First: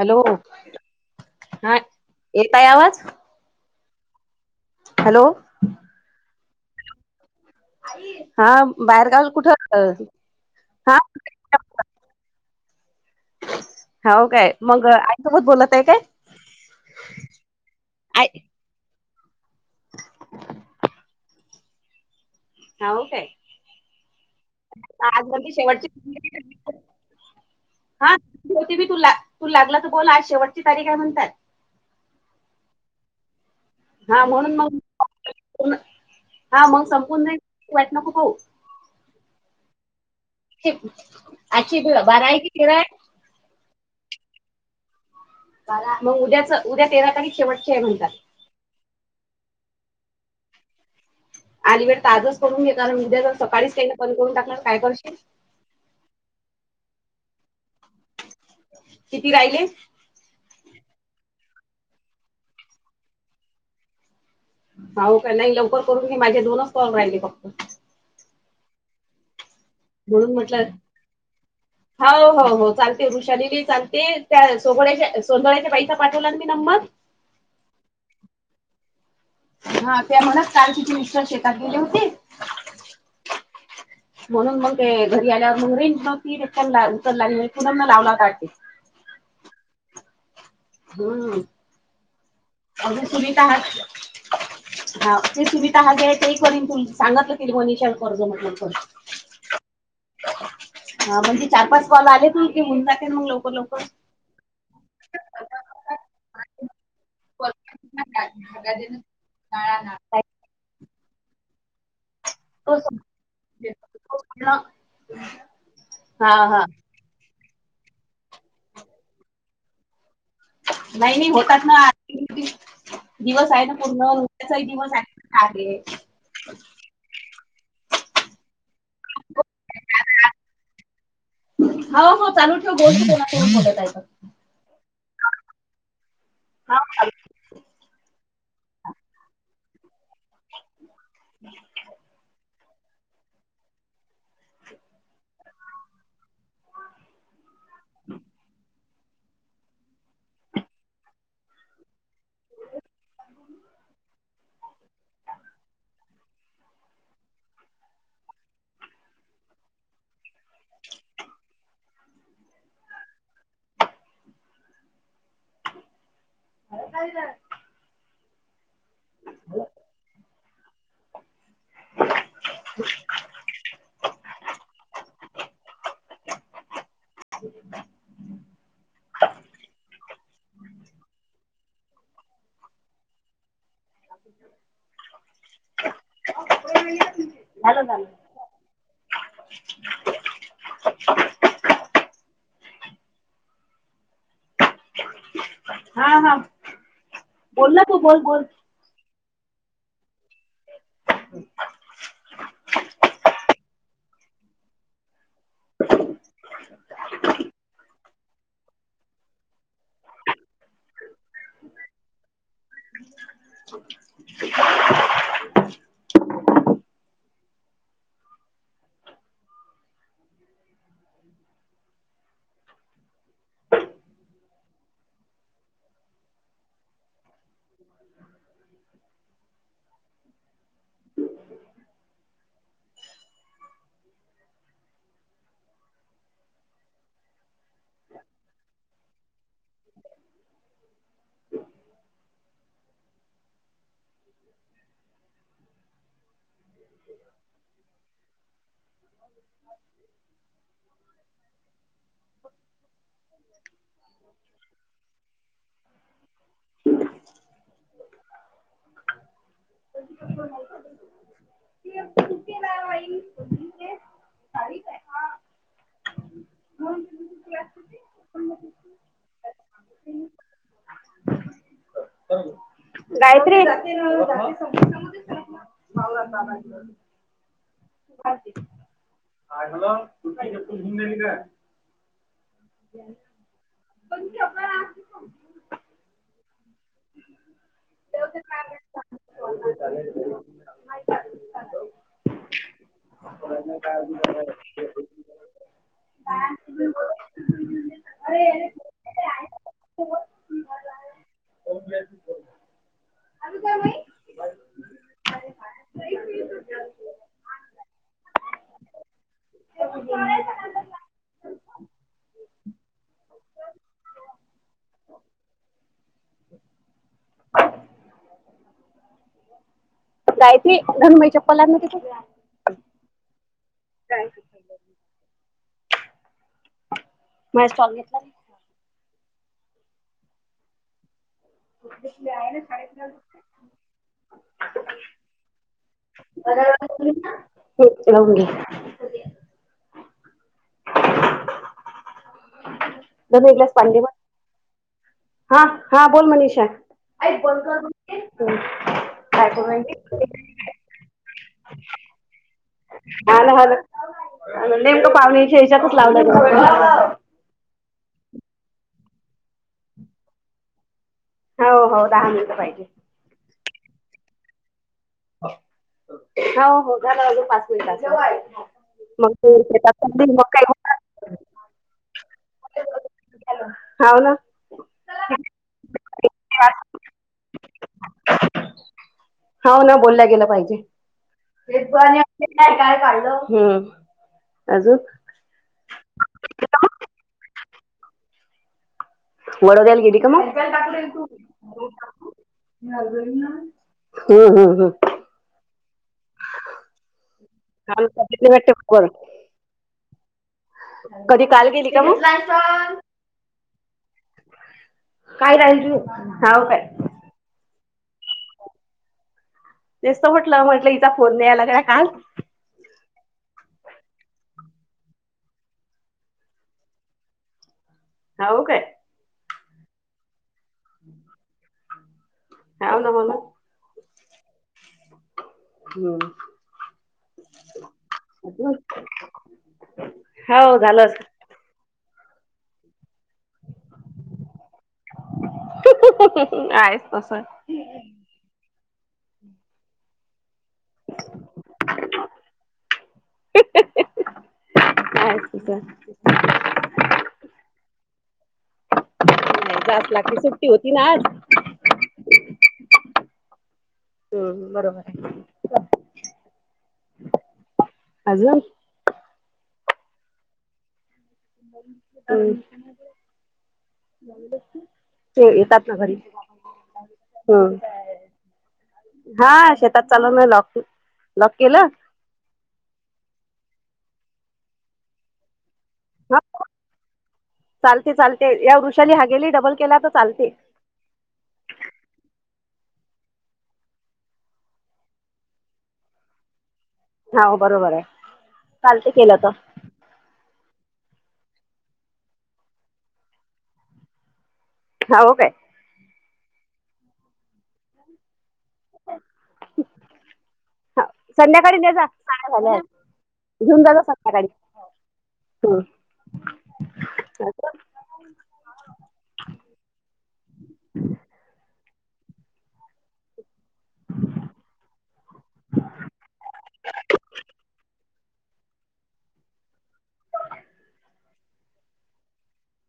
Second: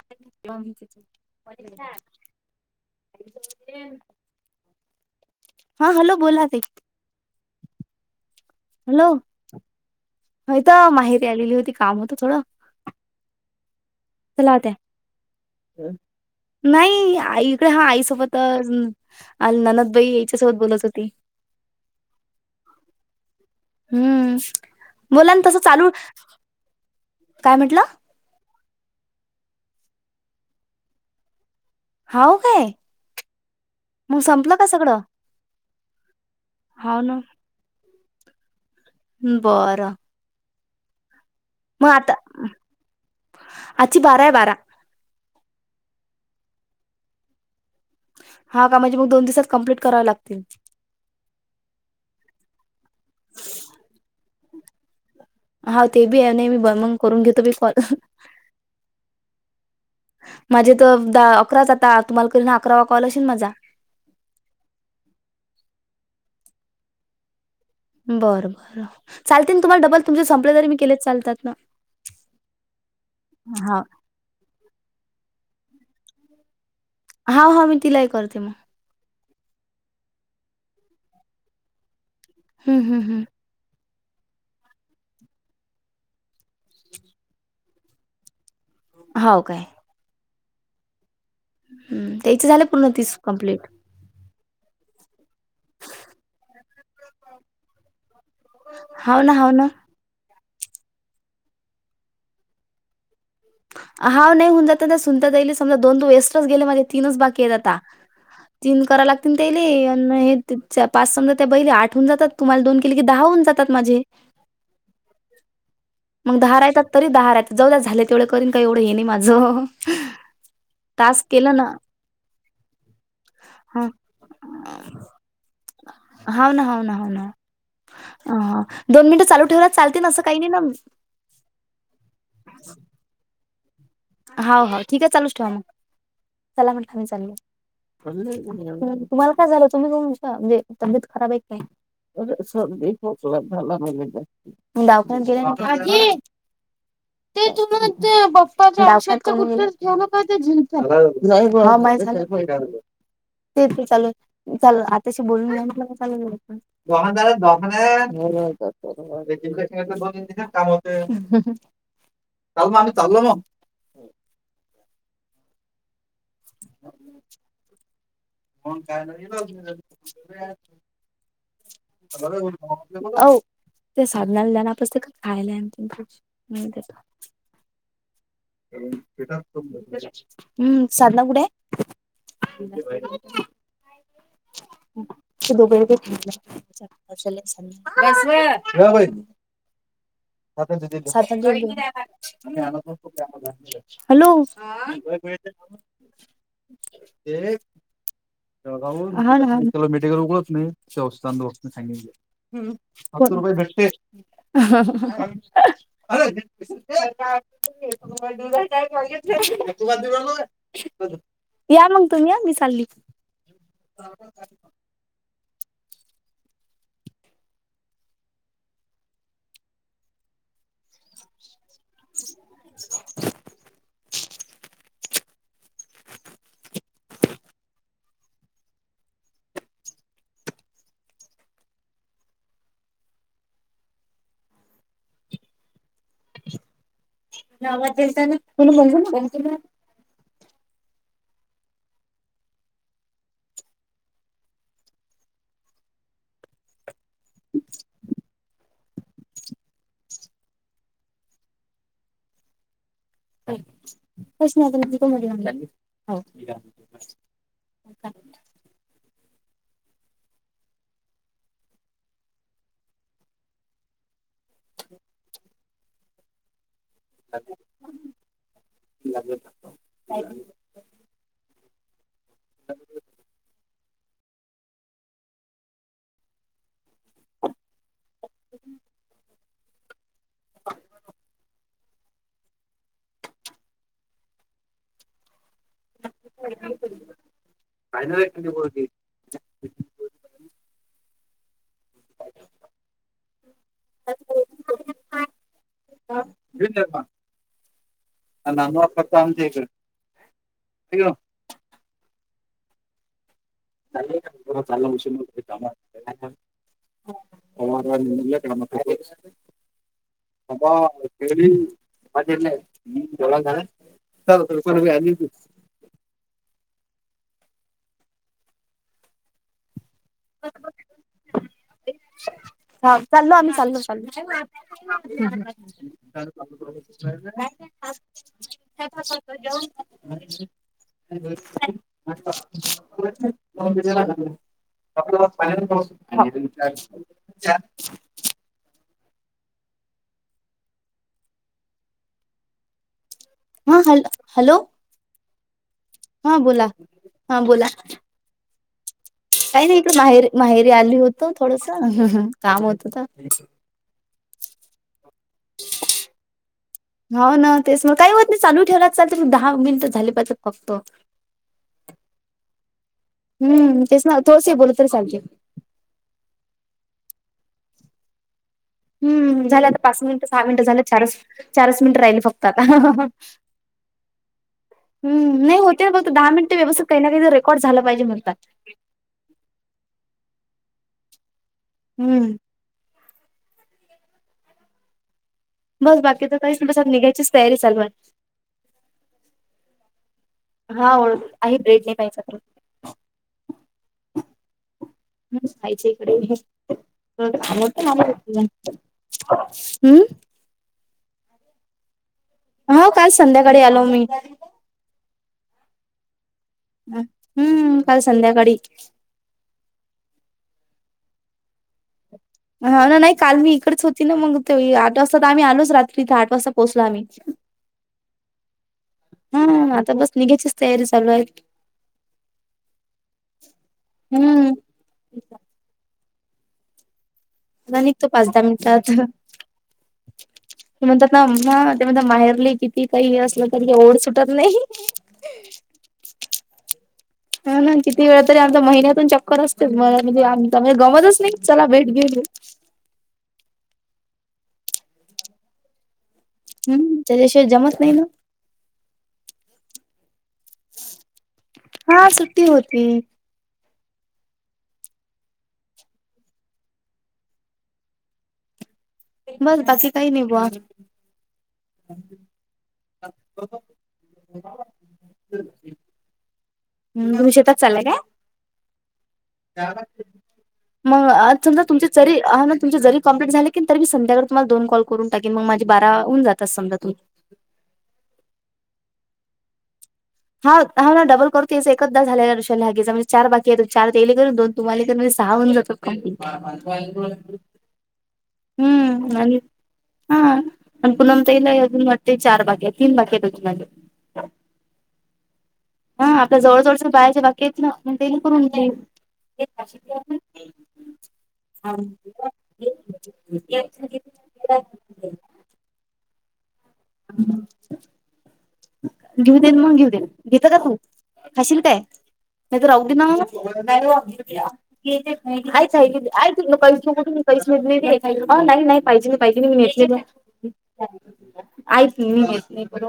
ऋल हा येताय आवाज [unintelligible] हॅलो! हा हॅलो बोला ताई. हा हॅलो बाहेरगावल कुठ हा ली होती काम होत थोडं हा हो काय चला त्या मग आईसोबत बोलत आहे काय नाही आईकडे हा आय आईसोबत अ ननदबाई याच्यासोबत बोलत होती ह हो काय हम्म आज बोला ना म्हण तसं शेवटची चालू काय म्हटलं हा होती मी तुला तू लागलं तर बोला शेवटची तारीख आहेय म्हणतात हाव काय मग हा संपलं म्हणून का सगळं मग हा मग हाव ना संपून वाईट नको होऊ बरं अ्छ मग बिवा आता बारा आहे की किरा आहे आजची बारा आहे बारा मग उद्याच उद्या तेरा तारीख शेवटचे आहे म्हणतात हा का म्हजे मग दोन दिसात कंप्लीट कराव लागतील अली वेळ ताजच करून घेण उद्या जर सकाळीच काहीलं पण करून टाकणार काय करशील हा ते बी आहे नाही मी ब मंग करून घेतो बी कॉल किती राहिले माझे तर द अकराच आता तुम्हाला क अकरावा कॉल असेल माझा होव का नाही लवकर करून की माझे दोनच कॉल राहिले फक्त बरं बरं चालते तुम्हाला डबल तुम म्हणून संपले म्हटलं तरी मी केलेच चालतात ना हो हो हो ांगते ऋषाली बी हा सांगते त्या सोगोळ्याच्या सोंो्याच्या पैसा पाठवला मी नममक हा हा मी तिलाही करते म हा त्या म्हणच काल तिची मिस्टर शेतात गेले होती हम् हम् हम [inaudible] म्हणून मग ते घरी आल्यावर मंगरें ती उतरला तर लावला तटते हो काय हम् हं, त्याचे झाले पूर्ण अगदी तीस तुम्हीितहात कंप्लीट हा ते सुविधा हा जे आहे ते एक वर्न तु सांगतलं तिरवनीच्या कर्ज म्हटलं हाव ना, हाव ना. ह हा म्हणजे चार पाच बॉल आलेत की होऊन जाते मग लोक लोक हा नाहीऊ जात त्या सुनताात जाईली समज दोन तो वेस्टच गेले मा तीनच बाकी आहेत आता धागा तीन देणं कराय लागतील तेले काळा ना आणि हे पाच समजा त्या बैले आठहून जातात तुम्हाला दोन केले तो की दहा होऊन जातात माझे हा मग दहा हा रायतात तरी दहाार आहे जवद झाले तेवढं करीन काय एवढं हे नाही माझं नाही टास्क नाही केलं होतात ना दिवस आहे ना हं. पूर्ण त्याचाही दिवस आहे हा ना ह ना ह ना दोन मिनिटं चालू ठेवय चालतील ना असं काही नाही ना हो हो चालू ठेवोललाय होा होा ठीक आहे चालूच ठेवा मग चला म्हणटलं मी चालू तुम्हाला काय झालं तुम्ही त म्हणजे तबेत खराब आहे का सोकला झाला डाव ग ते तुमं बंग आशाचं ठेवलं तरं मंग ते झीजतं होवं मायं झालं तेचं ते चालं चालं आत्यांशी बोलूंन घे मंग चालं जाऊं दवाखान्यांत जायंना दवाखान्यांत मी नाही जातं एक इंजेक्शन देते बरं होते नां कामते चालूं मं आम्हांला चाललो मंग अरे कायंले जातं मंग कायं म्हणे तो बरं जमते बरं ओ ते साधनांला लनांप असते कां खांयला [unintelligible] हम्मं साधनां कुठे आहे ये बां दुपरं कायं कशालेचं झालं झालं बसं वं हे गं बाई आंता ते देते मी आनतंच नाहीं हॅलो हा हा ते बोल ना तू बोल बोल जळगांव हूंन मेडिकल उघडं हवं नं शेवचेस्थान दोसग सत्तर रुपये भेटते हं हां हां हं कायं कांचन तुहां यां मंग तुम्हीं मी चाल्ली [unintelligible] [unintelligible] [unintelligible] मुले आवांज देलतानां कोणी बोलतं नां ते [unintelligible] ब [unintelligible] कांहींच नाहीं होतं प्रश होवं हं लां माई लागंल तरं कायं बी गायत्री वरी हं हॅलो कुठं कांय झालं म्हंण आपणं कायं नाहीं कली बोलती चां कां [unintelligible] कायं नान फक्तं कामंचीेत आम्हच्यां कडे [unintelligible] चां चालशी कां हं कायं कामं करती पडेस हबांली मजे जळं झां आहे चां पणं आती कायंती गणमई चप्पलांना तिथं हा. चाललो आम्ही, चाललो, चालो. [unintelligible] मला स्टॉल घेतला चल पटपट मग जेवण कर. [unintelligible] [unintelligible] [unintelligible] हम्म, लावून घ्या. [unintelligible] हेच हा पाणी देऊ हॅलो का? हॅलो. हा. हा. बोल मनीषा. हा ऐक बंद बोला करुन घे काही नाही इकडे माहेरी, माहेरी आली होत थोडसं. काम होतं तर ना हा ना हा नेमकं पावणीच्या याच्यातच लावला तु फोन. हो ना तेच मग. काही होत नाही, चालू ठेवला चालतंय पण दहा मिनिट झाले पाहिजेत फक्त. हो हो दहा मिनटं पाहिजे. हम् तेच ना थोडसे बोल्ले तरी चालतंय. हो. हो. [unintelligible] पाच मिनिटाचे. हम्म झाले आता, पाच मिनिटं, सहा मिनिटं झाले. चारच, होणार? चारच मिनिटं राहिलेत फक्त आता. [unintelligible] हाव ना. हम, नाही होते. फक्त दहा मिनिटे व्यवस्थित काही ना काही रेकॉर्ड झाला पाहिजे म्हणतात. हाव ना, बोलल्या गेला पाहिजे. हम्म [unintelligible] काय काय काढलं? हम् अजून बस बाकीच काही नाही. साडेसात निघायचीच तयारी चालू आहे. वडोदऱ्या ला गेली का मग? हा ओळख आहे ब्रेड नाही [inaudible] पाहिजे तर [inaudible] हम् हम् हम्. मस्त खायचे इकडे. हा मग. वाटते बर [unintelligible] हम् कधी काल गेली का मग? हा काल संध्याकाळी आलो मी. काय राहिजू. हाव काय? हम्म. काल संध्याकाळी तेच तर म्हटलं. म्हटलं इचा फोन नाय आला काय काल. हा ना. नाही काल मी इकडेच होती ना, मग ते आठ वाजता तर आम्ही आलोच रात्री इथे. आठ वाजता पोहोचलो आम्ही. अच्छा. हाव काय? हम्म, हा आता बस निघाचीच तयारी चालू आहे. हाव ना, मला हम्म हम्म [inaudible] आता निघतो पाच दहा मिनिटात. [inaudible] हो ते झालं म्हणतात ना असं. अम्मा म्हणता माहेरले किती काही असलं, तरी ओढ सुटत नाही. [unintelligible] आहेच तसं म्हणून किती वेळा तरी आमच्या महिन्यातून चक्कर असतोच, [unintelligible] मले गमतच नाही. चला भेट घेऊन येऊ. [unintelligible] [inaudible] हम्म त्याच्याशिवाय जमत नाय ना. [inaudible] नाय जापला की सुट्टी होती ना आज. हा सुट्टी होती हम्म, बरोबर आय अजून बस बाकी काय नाय बॉ. हम्म. ते येतात ना घरी? हम्म, तुम्ही शेतात चालला हम्म काय? हा शेतात चालवण लॉक म आज लॉक समजा तुमचे केलं चरी तुम जरी कम्लीट झाली तरी संध्याकाळी मी तुम्हाला दोन कॉल करून टाकेन मग माझे बारा हुन जातात समजा तुम्ही. चालते चालते या वृषाली हागेली डबल केला तर चालते हा. हा ना डबल करू तेच एकदा झालाय वृषाली हागेचा म्हजे चार बाकी आयत चार तेले करून दोन तुम्हाले करू म्हजे सहा होन जातो. काकी हाव बरोबर आय चालते आणि केलं त. हा अन् पूणम ताईंना ही अजून वाटते चार बाकीय तीन बाकी आयत अजून माझे. हाव काय? हा आपल्या जवळ जवळच बायाच बाकी एत ना. मग त्येयल करून घेईन. हा संध्याकाळी न्हे जा काय झालंय घिवून जा संध्याकाळी. हां. [inaudible] घीव देन मग घीवदेन घेत का तू खाशील काय? नाय तर आवडीन, हॅलो ऐक ऐक ऐक कायच नको घेऊ [unintelligible] अ नाय नाय पाहिजेल पाहिजेल मी येते ग. [unintelligible] ऐक मी न्हेत नाय खर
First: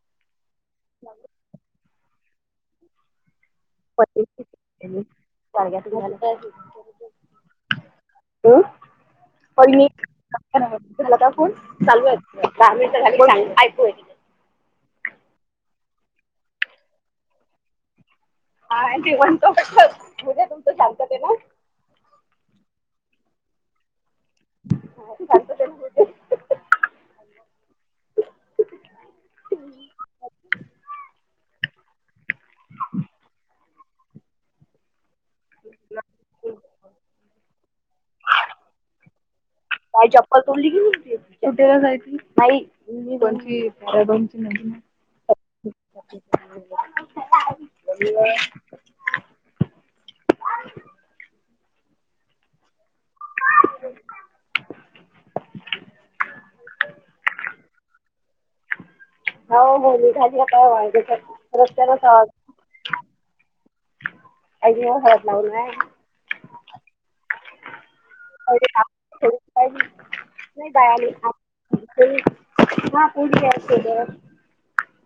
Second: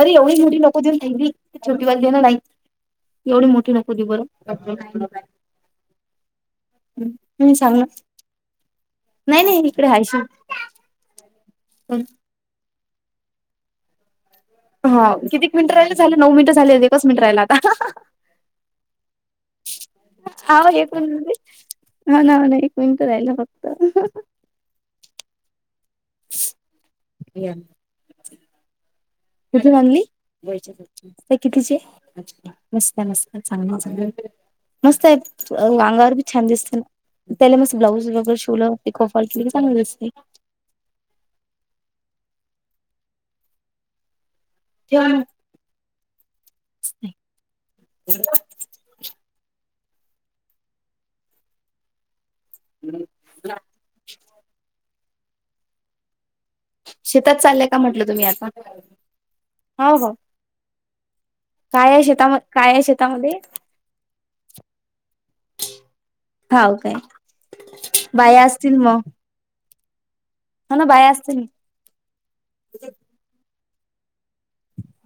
अरे एवढी मोठी नको देऊ थैंली. छोटी वाली दे ना नाय एवढी मोठी न को देऊ बर कुणी सांगल? हम्म, वहीनी [unintelligible] झाला का फोन चालूय दहा मिनटं झाली की सांग ऐकू हा कितीक मिनट राहिले झाले नऊ मिनिट झाले एकच मिनिटं राहिला आता. हा आणि ती म्हणतो कसं होवूदे तुमचं शांततेनं. हो ना हो ना एक मिनट राहिलं फक्त. नाय शांततेन होवूदे. य. कुठून आणली? व्हय च्या [unintelligible] ते कितीचे? मस्त मस्त चांगलं चांगल. मस्त आय आंगावर बी छान दिसत ना त्याला मस् ब्लाऊज वगैरे शिवलं पिको फाॅल केली की चांगल दिसते. कुठेला जायची? हाई कोणची आर्या कोणाची नदी? ठेवा मग. हम्म, जा. [inaudible] शेतात चाल्या का म्हंटलं तुम्ही आता? हो! हो! निघाली आता हे काय? रस्त्यानचं हावोत! कायय शेतामध्ये? आज योग हळद लावनंय हाव काय? बाया असतील म नाही बाया असतील नाहीत [unintelligible] हा पोरगी हाय सोबत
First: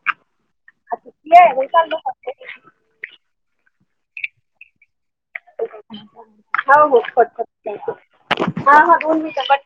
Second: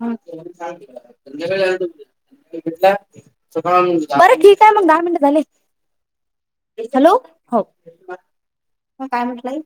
हां संध्याकाळी आणाय जमतय! बरं ठी काय मग! दहा मिनट झाले हॅलो! हो म काय म्हटलंय?